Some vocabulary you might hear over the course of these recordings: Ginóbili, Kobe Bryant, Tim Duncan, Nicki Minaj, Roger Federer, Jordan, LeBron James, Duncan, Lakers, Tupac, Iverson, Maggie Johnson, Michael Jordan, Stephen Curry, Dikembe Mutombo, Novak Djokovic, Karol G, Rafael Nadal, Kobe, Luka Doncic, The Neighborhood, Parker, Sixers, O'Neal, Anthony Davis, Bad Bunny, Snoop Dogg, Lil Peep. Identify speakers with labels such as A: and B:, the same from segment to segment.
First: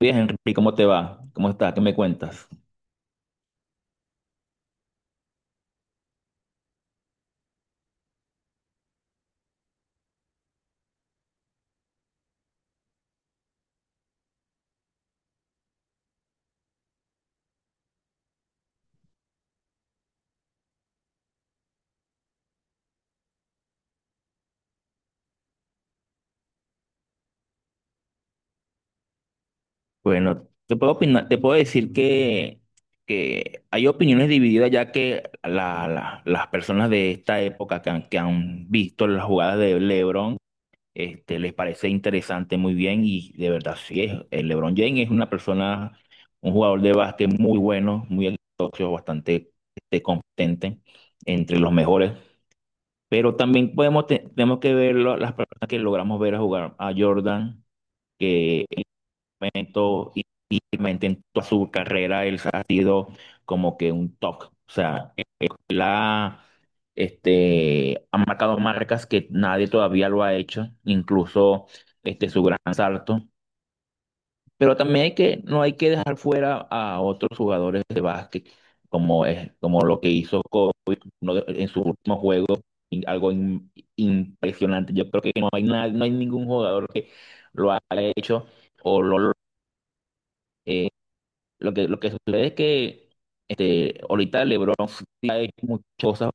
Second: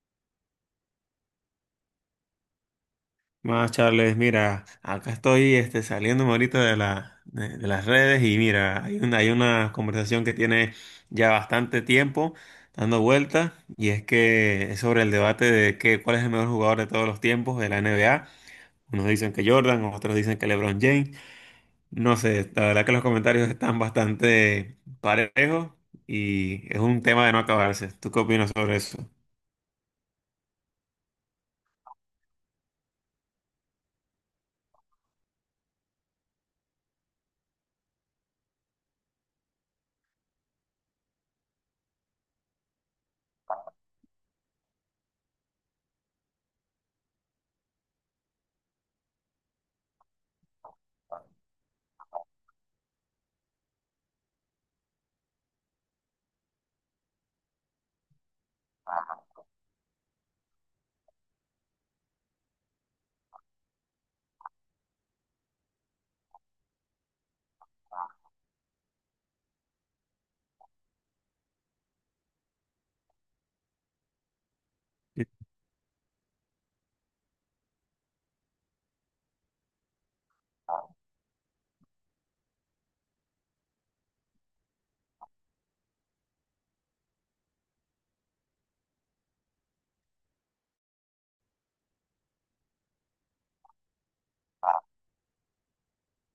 A: Bien, Henry, ¿cómo te va? ¿Cómo estás? ¿Qué me cuentas?
B: Más Charles, mira, acá estoy saliéndome ahorita de las redes y mira, hay una conversación que tiene ya bastante tiempo dando vueltas y es que es sobre el debate de que, cuál es el mejor jugador de todos los tiempos de la NBA. Unos dicen que Jordan, otros dicen que LeBron James. No sé, la verdad que los comentarios están bastante parejos y es un tema de no acabarse. ¿Tú qué opinas sobre eso?
A: Bueno, te puedo opinar, te puedo decir que hay opiniones divididas ya que las personas de esta época que han visto las jugadas de LeBron, les parece interesante, muy bien, y de verdad sí es. El LeBron James es una persona, un jugador de básquet muy bueno, muy exitoso, bastante, competente, entre los mejores. Pero también podemos tenemos que ver las personas que logramos ver a jugar a Jordan, que en un momento y realmente en toda su carrera él ha sido como que un top. O sea, él ha, ha marcado marcas que nadie todavía lo ha hecho, incluso, su gran salto. Pero también hay no hay que dejar fuera a otros jugadores de básquet, como, es, como lo que hizo con en su último juego, y algo impresionante. Yo creo que no hay, no hay ningún jugador que lo haya hecho o lo, eh, lo que, lo que sucede es que, ahorita LeBron sí ha hecho muchas cosas,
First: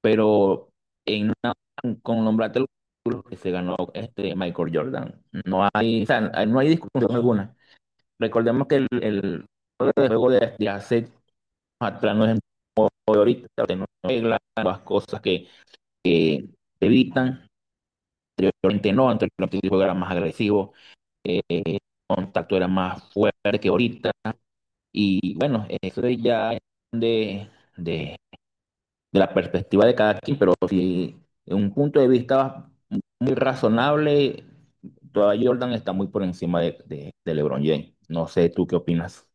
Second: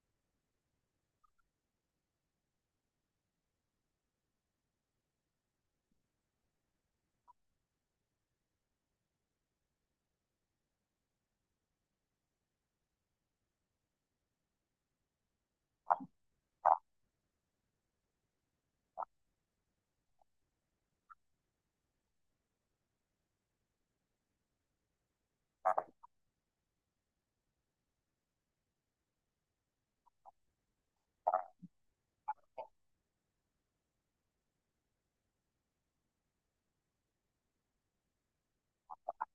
A: pero en una- con nombrarte los títulos que se ganó este Michael Jordan, no hay, o sea, no hay discusión alguna. Recordemos que el juego de hace atrás no es el juego de ahorita, no reglas, nuevas cosas que te evitan. Anteriormente no, anteriormente el juego era más agresivo, eh, contacto era más fuerte que ahorita. Y bueno, eso es ya de, de, de la perspectiva de cada quien, pero si en un punto de vista muy razonable, todavía Jordan está muy por encima de LeBron James. No sé tú qué opinas.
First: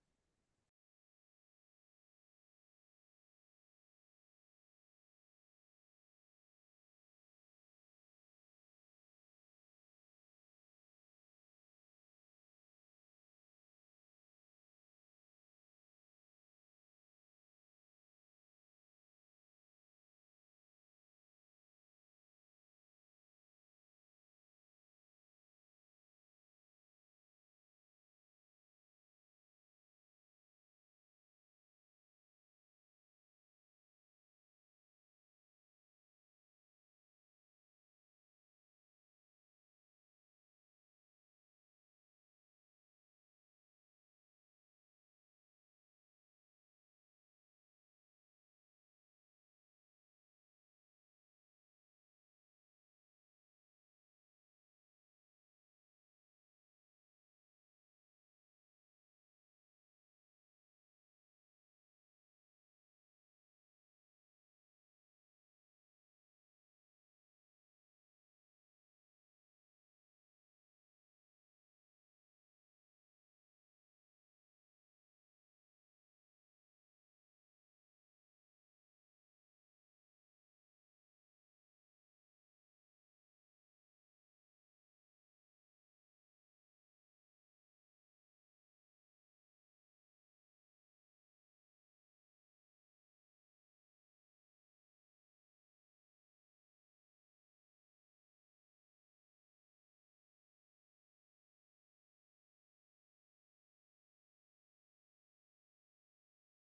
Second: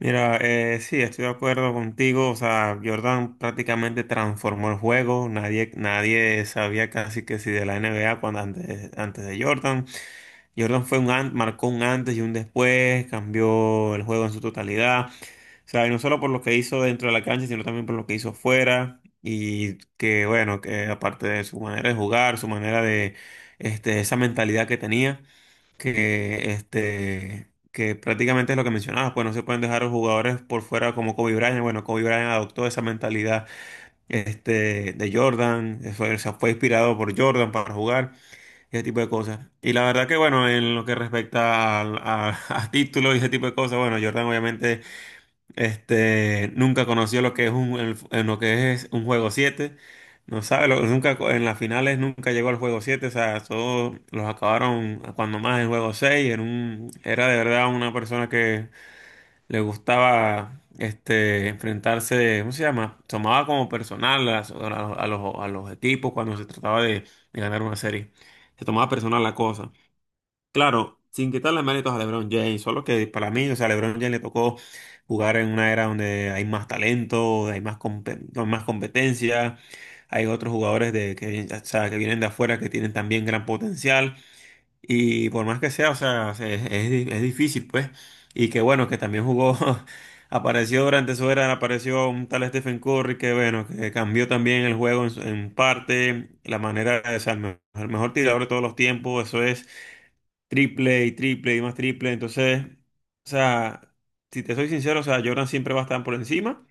B: Mira, sí, estoy de acuerdo contigo. O sea, Jordan prácticamente transformó el juego. Nadie sabía casi que si de la NBA cuando antes de Jordan. Jordan marcó un antes y un después, cambió el juego en su totalidad. O sea, y no solo por lo que hizo dentro de la cancha, sino también por lo que hizo fuera. Y que bueno, que aparte de su manera de jugar, su manera de esa mentalidad que tenía que prácticamente es lo que mencionabas, pues no se pueden dejar a los jugadores por fuera como Kobe Bryant. Bueno, Kobe Bryant adoptó esa mentalidad de Jordan, fue inspirado por Jordan para jugar, ese tipo de cosas. Y la verdad que bueno, en lo que respecta a, a títulos y ese tipo de cosas. Bueno, Jordan obviamente nunca conoció lo que es en lo que es un juego 7. No sabe, lo- nunca co- en las finales nunca llegó al juego 7. O sea, todos los acabaron a cuando más en juego 6. Era de verdad una persona que le gustaba enfrentarse. ¿Cómo se llama? Tomaba como personal a los equipos cuando se trataba de ganar una serie. Se tomaba personal la cosa. Claro, sin quitarle méritos a LeBron James, solo que para mí, o sea, LeBron James le tocó jugar en una era donde hay más talento, hay más, con más competencia, hay otros jugadores que, o sea, que vienen de afuera que tienen también gran potencial, y por más que sea, o sea, es difícil, pues, y que bueno, que también jugó, apareció durante su era, apareció un tal Stephen Curry que bueno, que cambió también el juego en parte, la manera, o sea, el mejor tirador de todos los tiempos. Eso es triple y triple y más triple. Entonces, o sea, si te soy sincero, o sea, Jordan siempre va a estar por encima,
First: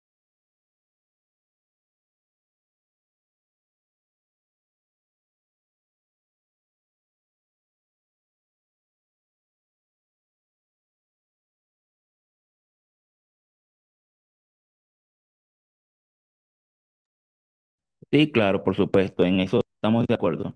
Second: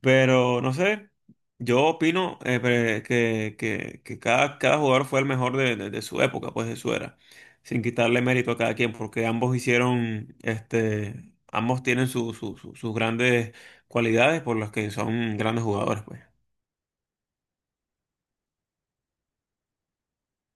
B: pero no sé, yo opino, que cada jugador fue el mejor de su época, pues de su era, sin quitarle mérito a cada quien, porque ambos ambos tienen sus grandes cualidades por las que son grandes jugadores, pues.
A: Sí, claro, por supuesto, en eso estamos de acuerdo.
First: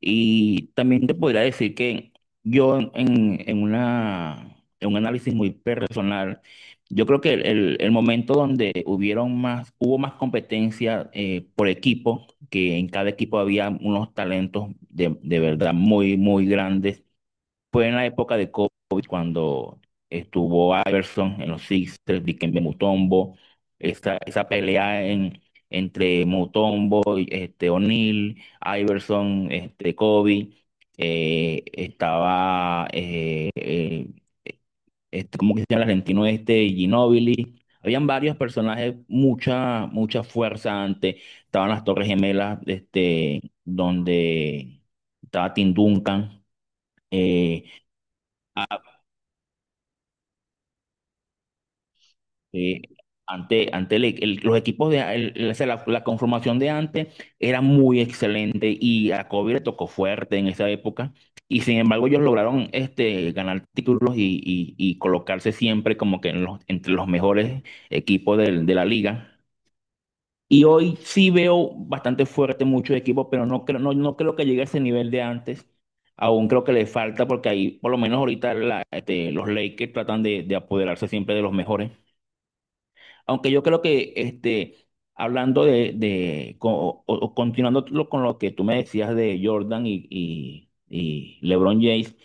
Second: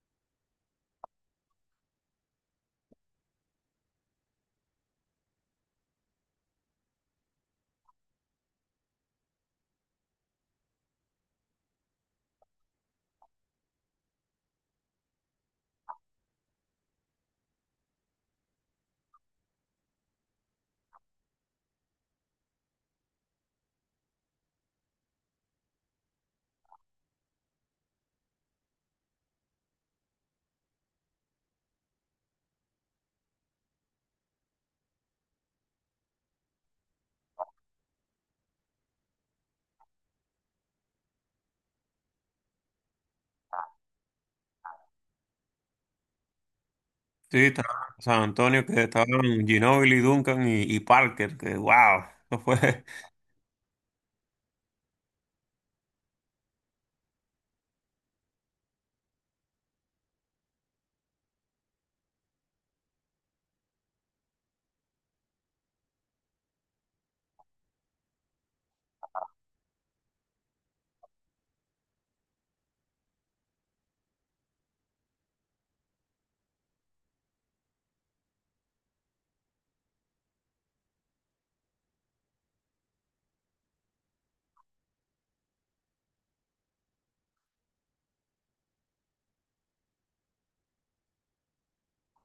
A: Y también te podría decir que yo en una, en un análisis muy personal, yo creo que el momento donde hubieron más, hubo más competencia, por equipo, que en cada equipo había unos talentos de verdad muy, muy grandes, fue en la época de COVID, cuando estuvo Iverson en los Sixers, Dikembe Mutombo, esa pelea en, entre Mutombo y, O'Neal, Iverson, Kobe, eh, estaba, eh, eh, ¿cómo que se llama el argentino este? Ginóbili. Habían varios personajes, mucha, mucha fuerza antes. Estaban las Torres Gemelas, donde estaba Tim Duncan.
B: Sí,
A: eh,
B: estaba San Antonio, que estaban Ginóbili, Duncan y Parker, que wow, no fue.
A: Sí, ante, ante los equipos de o sea, la conformación de antes era muy excelente, y a Kobe le tocó fuerte en esa época, y sin embargo ellos lograron, ganar títulos y, y colocarse siempre como que en entre los mejores equipos de la liga. Y hoy sí veo bastante fuerte muchos equipos, pero no creo, no, no creo que llegue a ese nivel de antes. Aún creo que le falta, porque ahí, por lo menos ahorita, los Lakers tratan de apoderarse siempre de los mejores. Aunque yo creo que, hablando de co- o continuando con lo que tú me decías de Jordan y, y LeBron James,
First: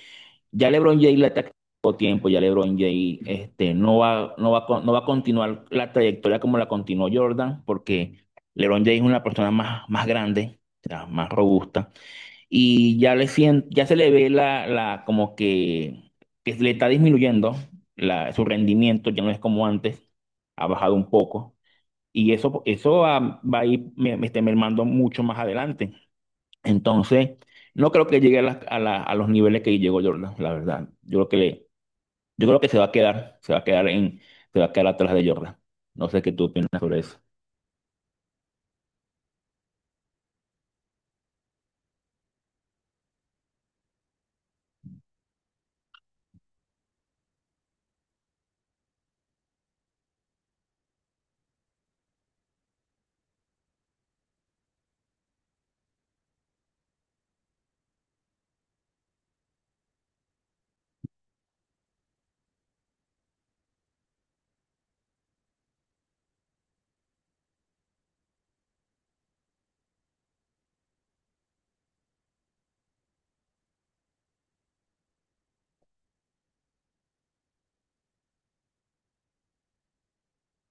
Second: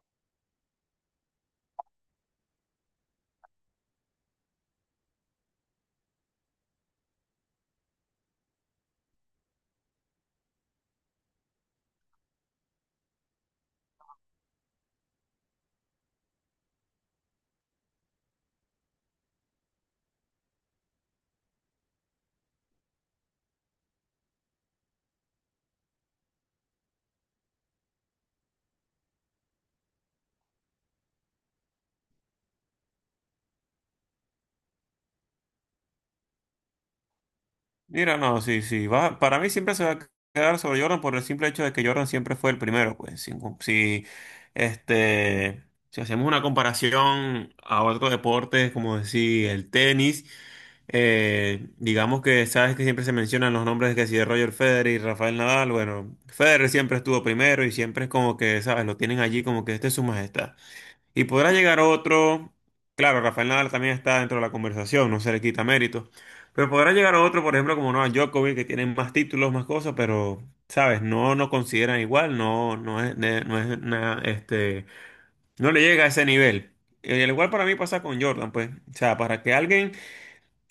A: ya LeBron James le está quitando tiempo, ya LeBron James, no va, no va, a no va a continuar la trayectoria como la continuó Jordan, porque LeBron James es una persona más, más grande, o sea, más robusta, y ya le ya se le ve la como que le está disminuyendo su rendimiento, ya no es como antes, ha bajado un poco, y eso va, va a ir me, me está mermando mucho más adelante. Entonces, no creo que llegue a, a a los niveles que llegó Jordan, la verdad. Yo creo que le, yo creo que se va a quedar, se va a quedar en, se va a quedar atrás de Jordan. No sé qué tú opinas sobre eso.
B: Mira, no, sí, sí. Va, para mí siempre se va a quedar sobre Jordan por el simple hecho de que Jordan siempre fue el primero, pues. Si, no, si, este, si hacemos una comparación a otros deportes, como decir el tenis, digamos que sabes que siempre se mencionan los nombres que si de Roger Federer y Rafael Nadal. Bueno, Federer siempre estuvo primero y siempre es como que, sabes, lo tienen allí como que este es su majestad. Y podrá llegar otro, claro, Rafael Nadal también está dentro de la conversación, no se le quita mérito, pero podrá llegar otro, por ejemplo, como Novak Djokovic, que tiene más títulos, más cosas, pero, ¿sabes? No nos consideran igual, no, no es, ne- no es na- este, no le llega a ese nivel. Y al igual para mí pasa con Jordan, pues, o sea, para que alguien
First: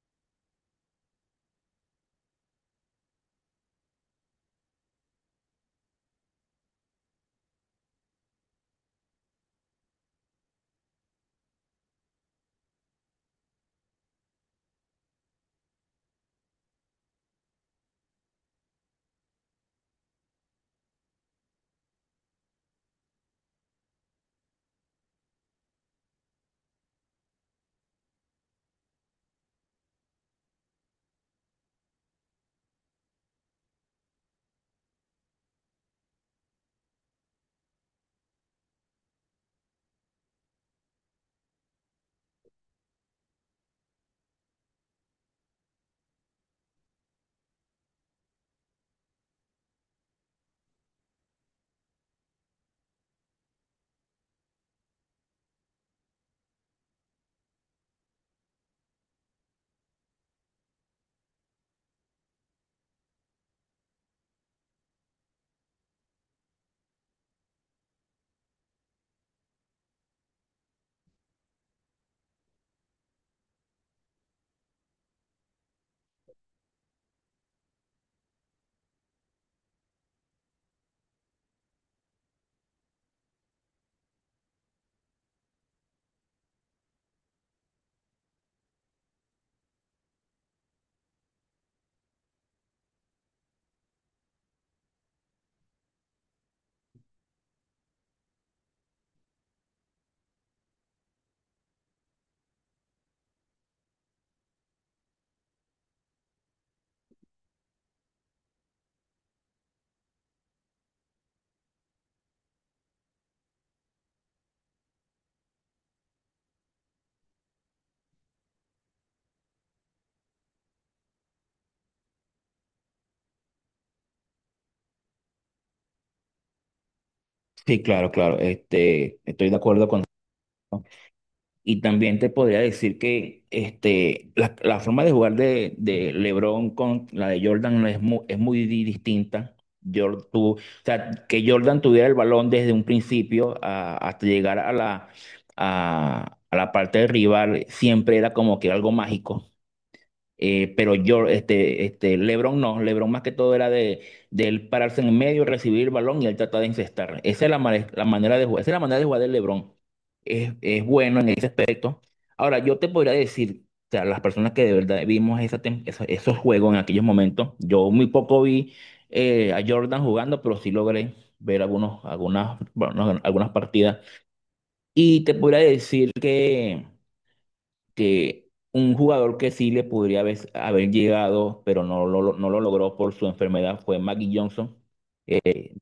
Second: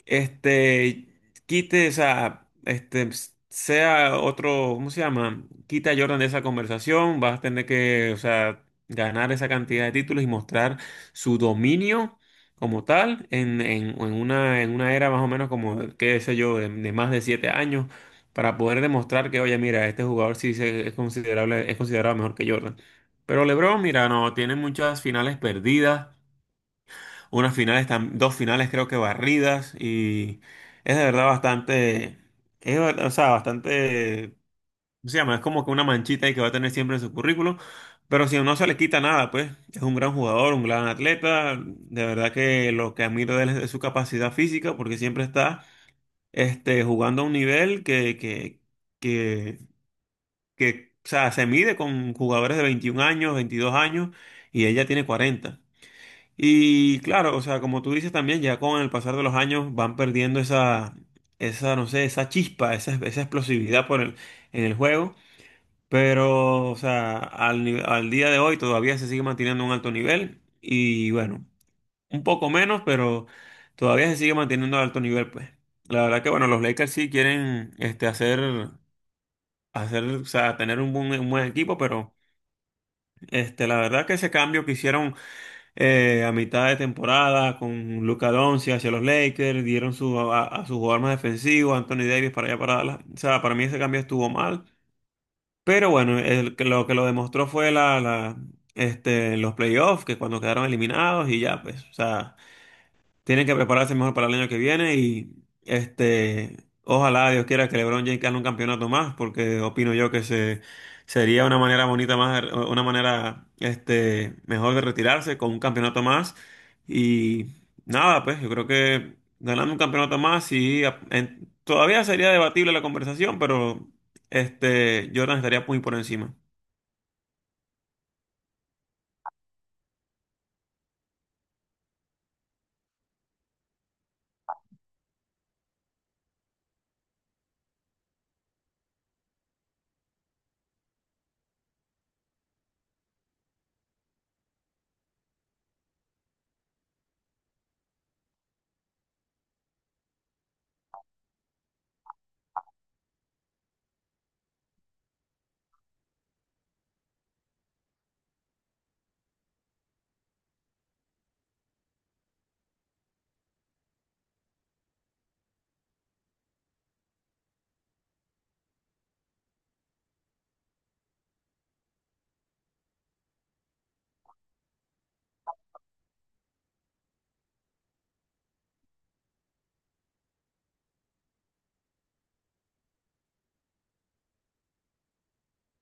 B: este, quite esa, sea otro. ¿Cómo se llama? Quita a Jordan de esa conversación, vas a tener que, o sea, ganar esa cantidad de títulos y mostrar su dominio como tal en, en una era más o menos como, qué sé yo, de más de 7 años, para poder demostrar que, oye, mira, este jugador sí es considerable, es considerado mejor que Jordan. Pero LeBron, mira, no, tiene muchas finales perdidas. Unas finales, dos finales creo que barridas y es de verdad bastante, o sea, bastante. ¿Cómo se llama? Es como que una manchita ahí que va a tener siempre en su currículum, pero si no se le quita nada, pues es un gran jugador, un gran atleta. De verdad que lo que admiro de él es su capacidad física porque siempre está jugando a un nivel que, que, o sea, se mide con jugadores de 21 años, 22 años, y ella tiene 40. Y claro, o sea, como tú dices también, ya con el pasar de los años van perdiendo no sé, esa chispa, esa explosividad en el juego. Pero, o sea, al, ni- al día de hoy todavía se sigue manteniendo un alto nivel. Y bueno, un poco menos, pero todavía se sigue manteniendo alto nivel, pues. La verdad que, bueno, los Lakers sí quieren o sea, tener un buen equipo, pero la verdad que ese cambio que hicieron, a mitad de temporada con Luka Doncic hacia los Lakers, dieron a su jugador más defensivo, Anthony Davis, para allá para Dallas. O sea, para mí ese cambio estuvo mal, pero bueno, lo que lo demostró fue los playoffs, que cuando quedaron eliminados y ya, pues, o sea. Tienen que prepararse mejor para el año que viene y este, ojalá Dios quiera que LeBron James gane un campeonato más, porque opino yo sería una manera bonita más, una manera mejor de retirarse con un campeonato más. Y nada, pues yo creo que ganando un campeonato más, sí, todavía sería debatible la conversación, pero Jordan estaría muy por encima.
A: Sí, claro, claro. Estoy de acuerdo con. Y también te podría decir que, la forma de jugar de LeBron con la de Jordan no es muy, es muy distinta. O sea, que Jordan tuviera el balón desde un principio hasta llegar a a la parte del rival, siempre era como que algo mágico. Pero yo, LeBron no, LeBron más que todo era de él pararse en medio, recibir el balón y él tratar de incestar. Esa es la manera de jugar, esa es la manera de jugar de LeBron. Es bueno en ese aspecto. Ahora, yo te podría decir, o sea, las personas que de verdad vimos esa esos juegos en aquellos momentos, yo muy poco vi, a Jordan jugando, pero sí logré ver algunos, algunas, bueno, no, algunas partidas. Y te podría decir que un jugador que sí le podría haber, haber llegado, pero no lo, no lo logró por su enfermedad, fue Maggie Johnson.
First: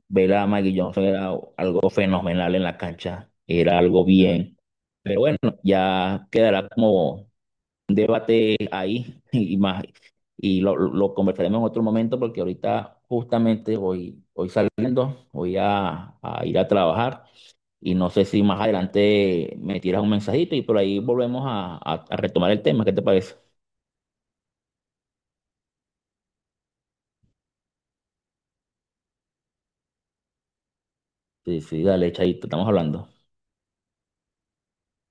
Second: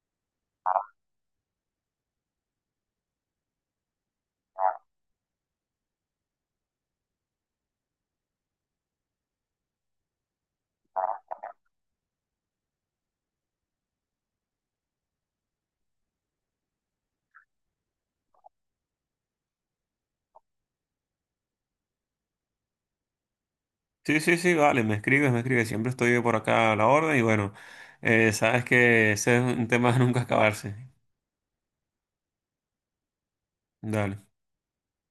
A: Ver a Maggie Johnson era algo fenomenal en la cancha, era algo bien. Pero bueno, ya quedará como un debate ahí y más. Y lo conversaremos en otro momento, porque ahorita justamente hoy, hoy saliendo, voy a ir a trabajar, y no sé si más adelante me tiras un mensajito y por ahí volvemos a, a retomar el tema. ¿Qué te parece?
B: Sí, sí, sí, vale, me escribes, siempre estoy por acá a la orden y bueno, sabes que ese es un tema de nunca acabarse.
A: Sí, sí, dale, chaito, estamos hablando.
B: Dale.